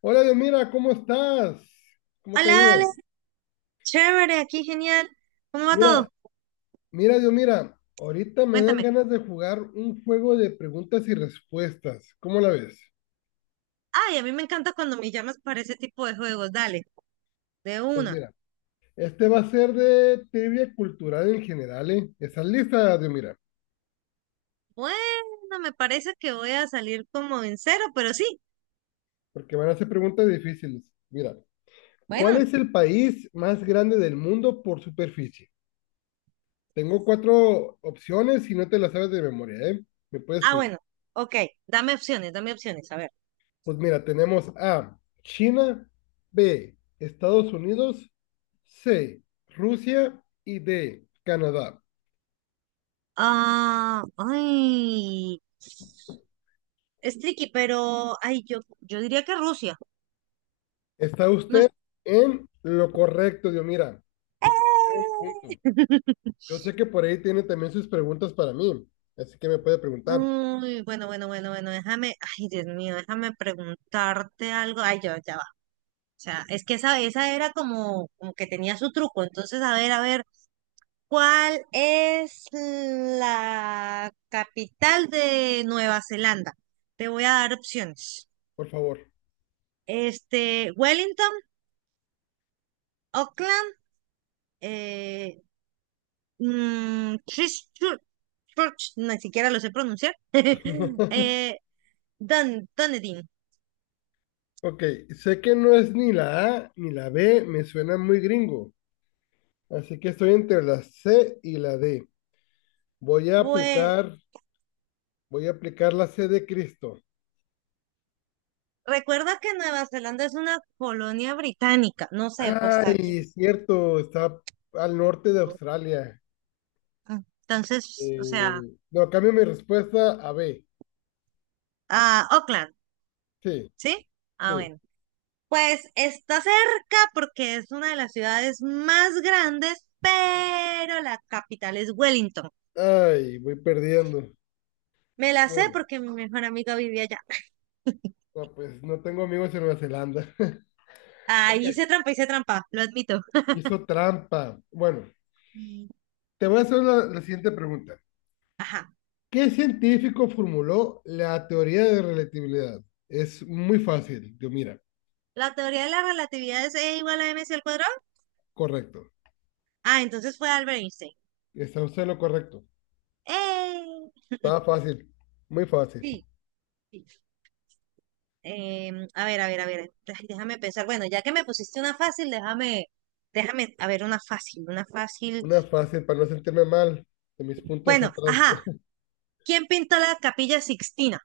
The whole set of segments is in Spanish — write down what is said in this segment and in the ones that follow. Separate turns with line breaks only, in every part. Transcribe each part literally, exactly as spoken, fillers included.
Hola, Dios, mira, ¿cómo estás? ¿Cómo te ha
Hola,
ido?
Ale, chévere, aquí genial. ¿Cómo va
Mira,
todo?
mira, Dios, mira, ahorita me dan
Cuéntame.
ganas de jugar un juego de preguntas y respuestas. ¿Cómo la ves?
Ay, a mí me encanta cuando me llamas para ese tipo de juegos. Dale, de
Pues
una.
mira, este va a ser de trivia cultural en general, ¿eh? ¿Estás lista, Dios, mira?
Bueno, me parece que voy a salir como en cero, pero sí.
Porque van a ser preguntas difíciles. Mira, ¿cuál
Bueno,
es el país más grande del mundo por superficie? Tengo cuatro opciones y no te las sabes de memoria, ¿eh? Me puedes
ah,
pedir.
bueno. Ok, dame opciones, dame opciones, a ver.
Pues mira, tenemos A, China, B, Estados Unidos, C, Rusia y D, Canadá.
Ah, ay, es tricky, pero, ay, yo, yo diría que Rusia.
Está
No es.
usted en lo correcto, Dios. Mira, usted tiene un punto. Yo sé que por ahí tiene también sus preguntas para mí, así que me puede preguntar,
Uy, bueno, bueno, bueno, bueno, déjame, ay, Dios mío, déjame preguntarte algo. Ay, yo, ya. O sea, es que esa, esa era como, como que tenía su truco. Entonces, a ver, a ver, ¿cuál es la capital de Nueva Zelanda? Te voy a dar opciones.
por favor.
Este, Wellington, Auckland, eh, mm, Christchurch, Church, ni siquiera lo sé pronunciar. eh, Dun- Dunedin.
Ok, sé que no es ni la A ni la B, me suena muy gringo, así que estoy entre la C y la D. Voy a
Pues
aplicar, Voy a aplicar la C de Cristo.
recuerda que Nueva Zelanda es una colonia británica. No sé, pues aquí.
Ay, es cierto, está al norte de Australia.
ah, Entonces, o sea.
Eh, no, cambio mi respuesta a B.
Ah, Oakland,
Sí,
¿sí? Ah,
sí.
bueno. Pues está cerca porque es una de las ciudades más grandes, pero la capital es Wellington.
Ay, voy perdiendo.
Me la sé
Bueno,
porque mi mejor amiga vivía allá.
no, pues no tengo amigos en Nueva Zelanda. Ok,
Ahí hice trampa, hice trampa, lo admito.
hizo trampa. Bueno,
Y
te voy a hacer la, la siguiente pregunta.
ajá.
¿Qué científico formuló la teoría de relatividad? Es muy fácil, yo mira,
¿La teoría de la relatividad es E igual a mc al cuadrado?
correcto.
Ah, entonces fue Albert Einstein.
Está usted en lo correcto.
¡Eh!
Está fácil, muy fácil.
Sí, sí. Em, a ver, a ver, a ver. Ay, déjame pensar. Bueno, ya que me pusiste una fácil, déjame, déjame, a ver, una fácil, una fácil.
Una fácil para no sentirme mal de mis puntos
Bueno,
atrás.
ajá. ¿Quién pintó la Capilla Sixtina?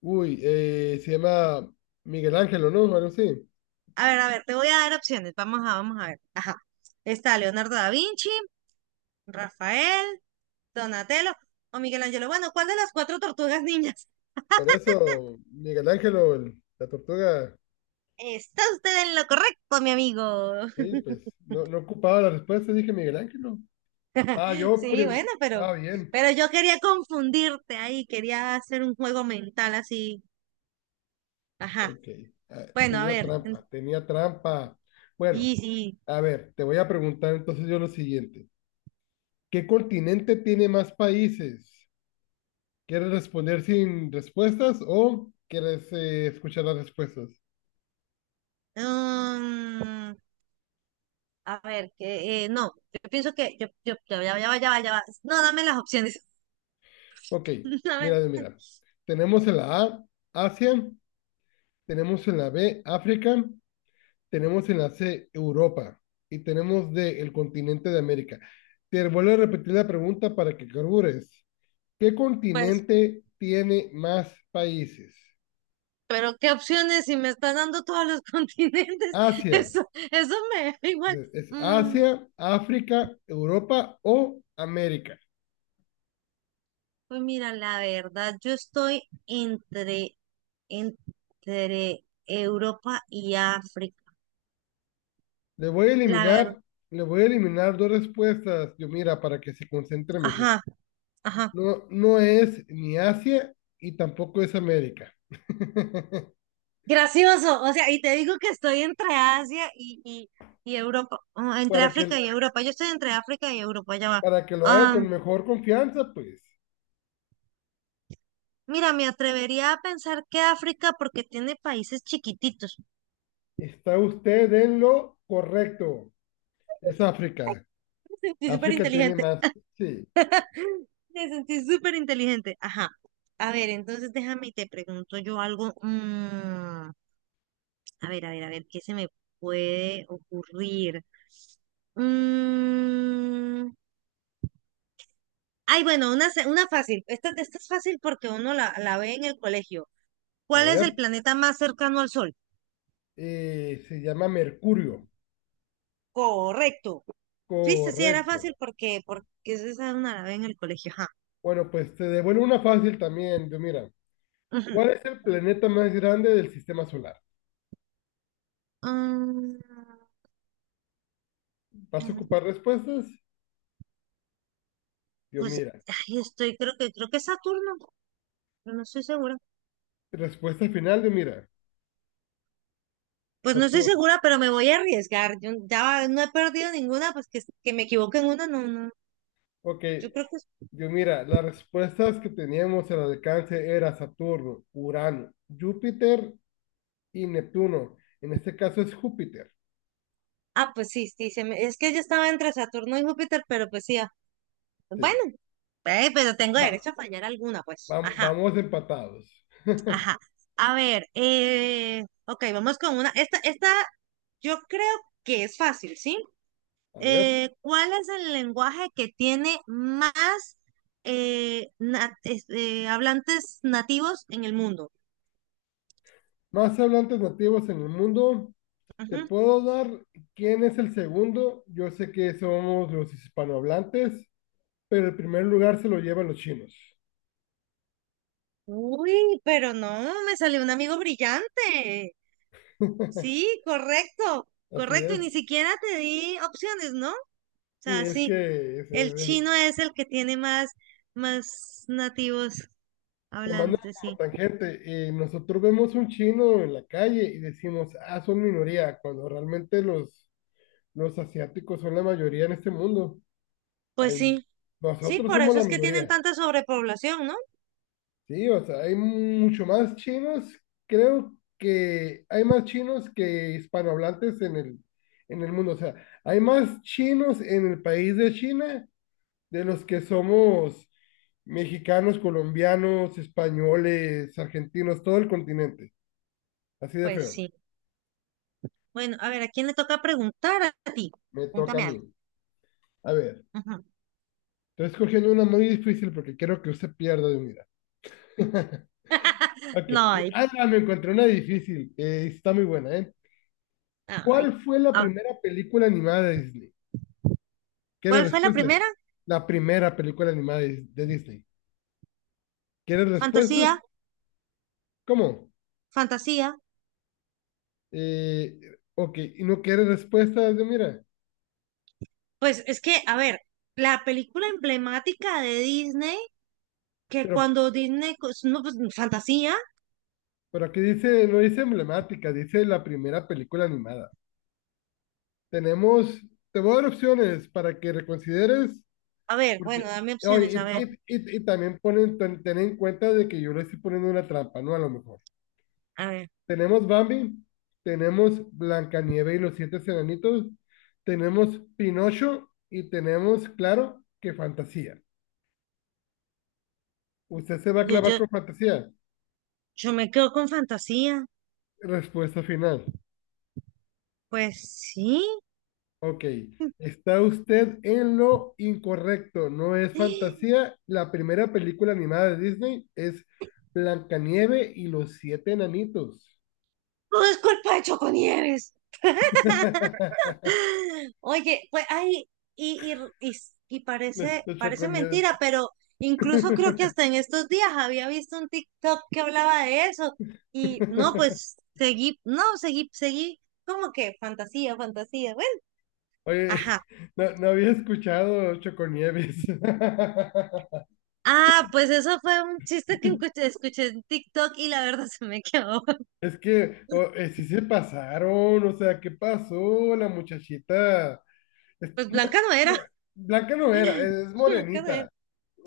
Uy, eh, se llama Miguel Ángelo, ¿no? Algo así.
A ver, a ver, te voy a dar opciones. Vamos a, vamos a ver. Ajá. Está Leonardo da Vinci, Rafael, Donatello o Miguel Ángel. Bueno, ¿cuál de las cuatro tortugas niñas?
Por eso, Miguel Ángelo, el- la tortuga,
Está usted en lo correcto, mi amigo.
sí, pues no, no ocupaba la respuesta, dije Miguel Ángelo. Ah, yo
Sí,
prim-
bueno, pero,
estaba bien.
pero yo quería confundirte ahí, quería hacer un juego mental así. Ajá.
Ok, ah,
Bueno, a
tenía
ver.
trampa, tenía trampa. Bueno,
Sí, sí.
a ver, te voy a preguntar entonces yo lo siguiente. ¿Qué continente tiene más países? ¿Quieres responder sin respuestas o quieres eh, escuchar las respuestas?
Mm, a ver, que eh, no, yo pienso que yo, yo, ya, va, ya, va, ya, va, ya va. No, dame las opciones.
Ok,
A ver,
mira, mira. Tenemos en la A, Asia, tenemos en la B, África, tenemos en la C, Europa y tenemos D, el continente de América. Te vuelvo a repetir la pregunta para que carbures. ¿Qué
pues,
continente tiene más países?
pero qué opciones si me está dando todos los continentes.
Asia,
Eso, eso me da igual.
es
Mm,
Asia, África, Europa o América.
pues mira, la verdad, yo estoy entre, entre Europa y África.
Le voy a
La verdad,
eliminar, Le voy a eliminar dos respuestas, yo mira, para que se concentre mejor.
ajá, ajá.
No, no es ni Asia y tampoco es América.
Gracioso, o sea, y te digo que estoy entre Asia y, y, y Europa. Ah, entre
Para que,
África y Europa. Yo estoy entre África y Europa, ya va.
para que lo haga
Ah,
con mejor confianza, pues
mira, me atrevería a pensar que África porque tiene países chiquititos.
está usted en lo correcto. Es África.
Me sentí súper
África tiene
inteligente.
más. Sí,
Me sentí súper inteligente. Ajá. A ver, entonces déjame y te pregunto yo algo. Mm, a ver, a ver, a ver, ¿qué se me puede ocurrir? Mm, Ay, bueno, una, se- una fácil. Esta, esta es fácil porque uno la, la ve en el colegio.
a
¿Cuál es
ver.
el planeta más cercano al Sol?
Eh, se llama Mercurio.
Correcto. Viste, sí, era
Correcto.
fácil porque, porque esa una la ve en el colegio. Ajá.
Bueno, pues te devuelvo una fácil también. Yo, mira,
Ujú.
¿cuál es el planeta más grande del sistema solar?
Mm,
¿Vas a ocupar respuestas? Yo,
pues,
mira.
ay, estoy, creo que, creo que es Saturno. Pero no estoy segura.
Respuesta final, yo, mira.
Pues no estoy
Saturno.
segura, pero me voy a arriesgar. Yo ya va- no he perdido ninguna, pues que, que me equivoque en una, no, no.
Ok,
Yo creo que es-
yo mira, las respuestas que teníamos al alcance era Saturno, Urano, Júpiter y Neptuno. En este caso es Júpiter.
Ah, pues sí, sí, se me- es que yo estaba entre Saturno y Júpiter, pero pues sí. ah, Bueno,
Sí.
eh, pero tengo
Va,
derecho a fallar alguna, pues.
vam-
Ajá,
vamos empatados.
ajá. A ver, eh, ok, vamos con una. Esta, esta yo creo que es fácil, ¿sí?
A ver,
Eh, ¿cuál es el lenguaje que tiene más eh, na- es- eh, hablantes nativos en el mundo?
más hablantes nativos en el mundo. ¿Te puedo dar quién es el segundo? Yo sé que somos los hispanohablantes, pero el primer lugar se lo llevan los chinos.
Uy, pero no, me salió un amigo brillante. Sí, correcto,
Así
correcto. Y ni
es.
siquiera te di opciones, ¿no? O
Sí,
sea,
es
sí,
que es,
el
es-
chino es el que tiene más, más nativos
tomando
hablantes,
como
sí.
tangente, eh, nosotros vemos un chino en la calle y decimos, ah, son minoría, cuando realmente los, los asiáticos son la mayoría en este mundo.
Pues
Hay-
sí, sí,
Nosotros
por
somos
eso
la
es que tienen
minoría.
tanta sobrepoblación, ¿no?
Sí, o sea, hay mucho más chinos, creo que hay más chinos que hispanohablantes en el, en el mundo. O sea, hay más chinos en el país de China de los que somos mexicanos, colombianos, españoles, argentinos, todo el continente. Así de
Pues
feo.
sí. Bueno, a ver, ¿a quién le toca preguntar a ti?
Me toca a
Pregúntame
mí.
algo.
A ver,
Ujú.
estoy escogiendo una muy difícil porque quiero que usted pierda de unidad. Ok.
No hay,
Ah, no, me encontré una difícil. Eh, está muy buena, ¿eh?
ay.
¿Cuál fue la
Ah,
primera película animada de Disney? ¿Quieres
¿cuál fue la
respuestas?
primera?
La primera película animada de, de Disney. ¿Quieres respuestas?
Fantasía,
¿Cómo?
fantasía.
Eh, ok, y no quieres respuestas, de mira,
Pues es que, a ver, la película emblemática de Disney, que
pero,
cuando Disney, cos- no, pues, fantasía,
pero aquí dice, no dice emblemática, dice la primera película animada. Tenemos, te voy a dar opciones para que reconsideres.
a ver,
Porque,
bueno, dame opciones, a
oye, y,
ver,
y- y- y también ponen, ten, ten en cuenta de que yo le estoy poniendo una trampa, ¿no? A lo mejor.
a ver,
Tenemos Bambi, tenemos Blancanieves y los siete enanitos, tenemos Pinocho y tenemos, claro, que fantasía. ¿Usted se va a
yo,
clavar
yo,
con fantasía?
yo me quedo con fantasía,
Respuesta final.
pues sí.
Ok. Está usted en lo incorrecto. No es fantasía. La primera película animada de Disney es Blancanieve y los siete enanitos.
Todo es culpa de Choconieves. Oye, pues ay, y, y, y, s- y
Le,
parece,
le
parece
Choconieves.
mentira, pero incluso creo que hasta en estos días había visto un TikTok que hablaba de eso. Y no, pues seguí, no, seguí, seguí, como que fantasía, fantasía, bueno,
Oye,
ajá.
no, no había escuchado Choconieves.
Ah, pues eso fue un chiste que escuché, escuché en TikTok y la verdad se me quedó.
Es que o- eh, sí se pasaron, o sea, ¿qué pasó? La muchachita. es-
Pues Blanca no era.
Blanca no era, es, es
Blanca no
morenita.
era.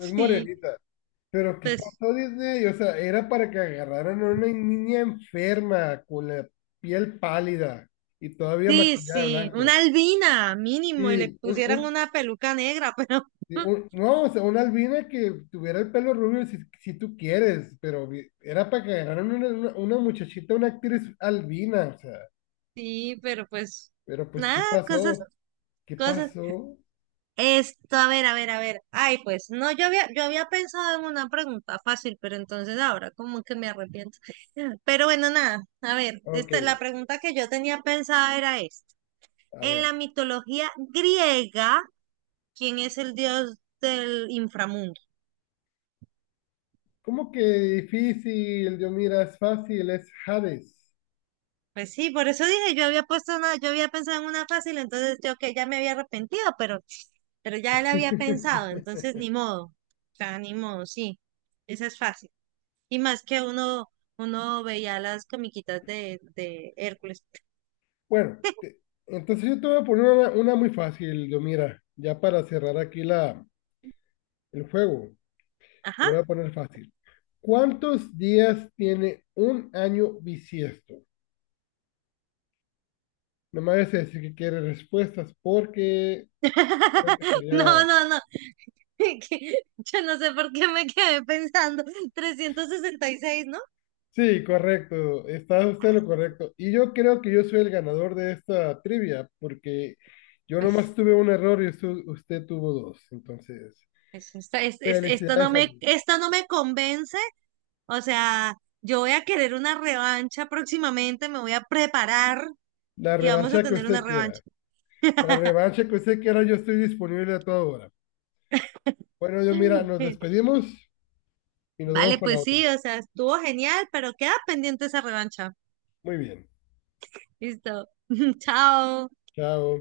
Es morenita. Pero ¿qué
pues
pasó, Disney? O sea, era para que agarraran a una niña enferma con la piel pálida y todavía
sí,
maquillada de
sí, una
blanco.
albina mínimo y le
Sí, un,
pusieran
un-
una peluca negra, pero
Sí, un- no, o sea, una albina que tuviera el pelo rubio si, si tú quieres, pero vi- era para que agarraran una, una, una muchachita, una actriz albina, o sea,
sí, pero pues
pero pues, ¿qué
nada, cosas,
pasó? ¿Qué
cosas.
pasó?
Esto, a ver, a ver, a ver. Ay, pues no, yo había, yo había pensado en una pregunta fácil, pero entonces ahora como que me arrepiento. Pero bueno, nada, a ver,
Ok,
esta, la pregunta que yo tenía pensada era esta.
a
En la
ver,
mitología griega, ¿quién es el dios del inframundo?
¿cómo que difícil? Yo mira, es fácil, es Hades.
Pues sí, por eso dije, yo había puesto una, yo había pensado en una fácil, entonces yo que ya me había arrepentido, pero, pero ya la había pensado, entonces ni modo. O sea, ni modo, sí. Esa es fácil. Y más que uno, uno veía las comiquitas de, de Hércules.
Bueno, te- entonces yo te voy a poner una, una muy fácil, yo mira, ya para cerrar aquí la, el juego. Te
Ajá.
lo voy a poner fácil. ¿Cuántos días tiene un año bisiesto? No me vayas a decir que quiere respuestas porque creo que
No,
sería...
no, no. que Yo no sé por qué me quedé pensando. Trescientos sesenta y seis, ¿no?
Sí, correcto. Está usted en lo correcto. Y yo creo que yo soy el ganador de esta trivia porque yo nomás
Pues,
tuve un error y usted, usted tuvo dos. Entonces,
pues, esta- es- es- esto no
felicidades a
me,
mí.
esto no me convence. O sea, yo voy a querer una revancha próximamente, me voy a preparar
La
y vamos a
revancha que
tener una
usted quiera.
revancha.
La revancha que usted quiera, yo estoy disponible a toda hora. Bueno, yo mira, nos despedimos y nos vemos
Vale,
para la
pues
otra.
sí, o sea, estuvo genial, pero queda pendiente esa revancha.
Muy bien.
Listo. Chao.
Chao.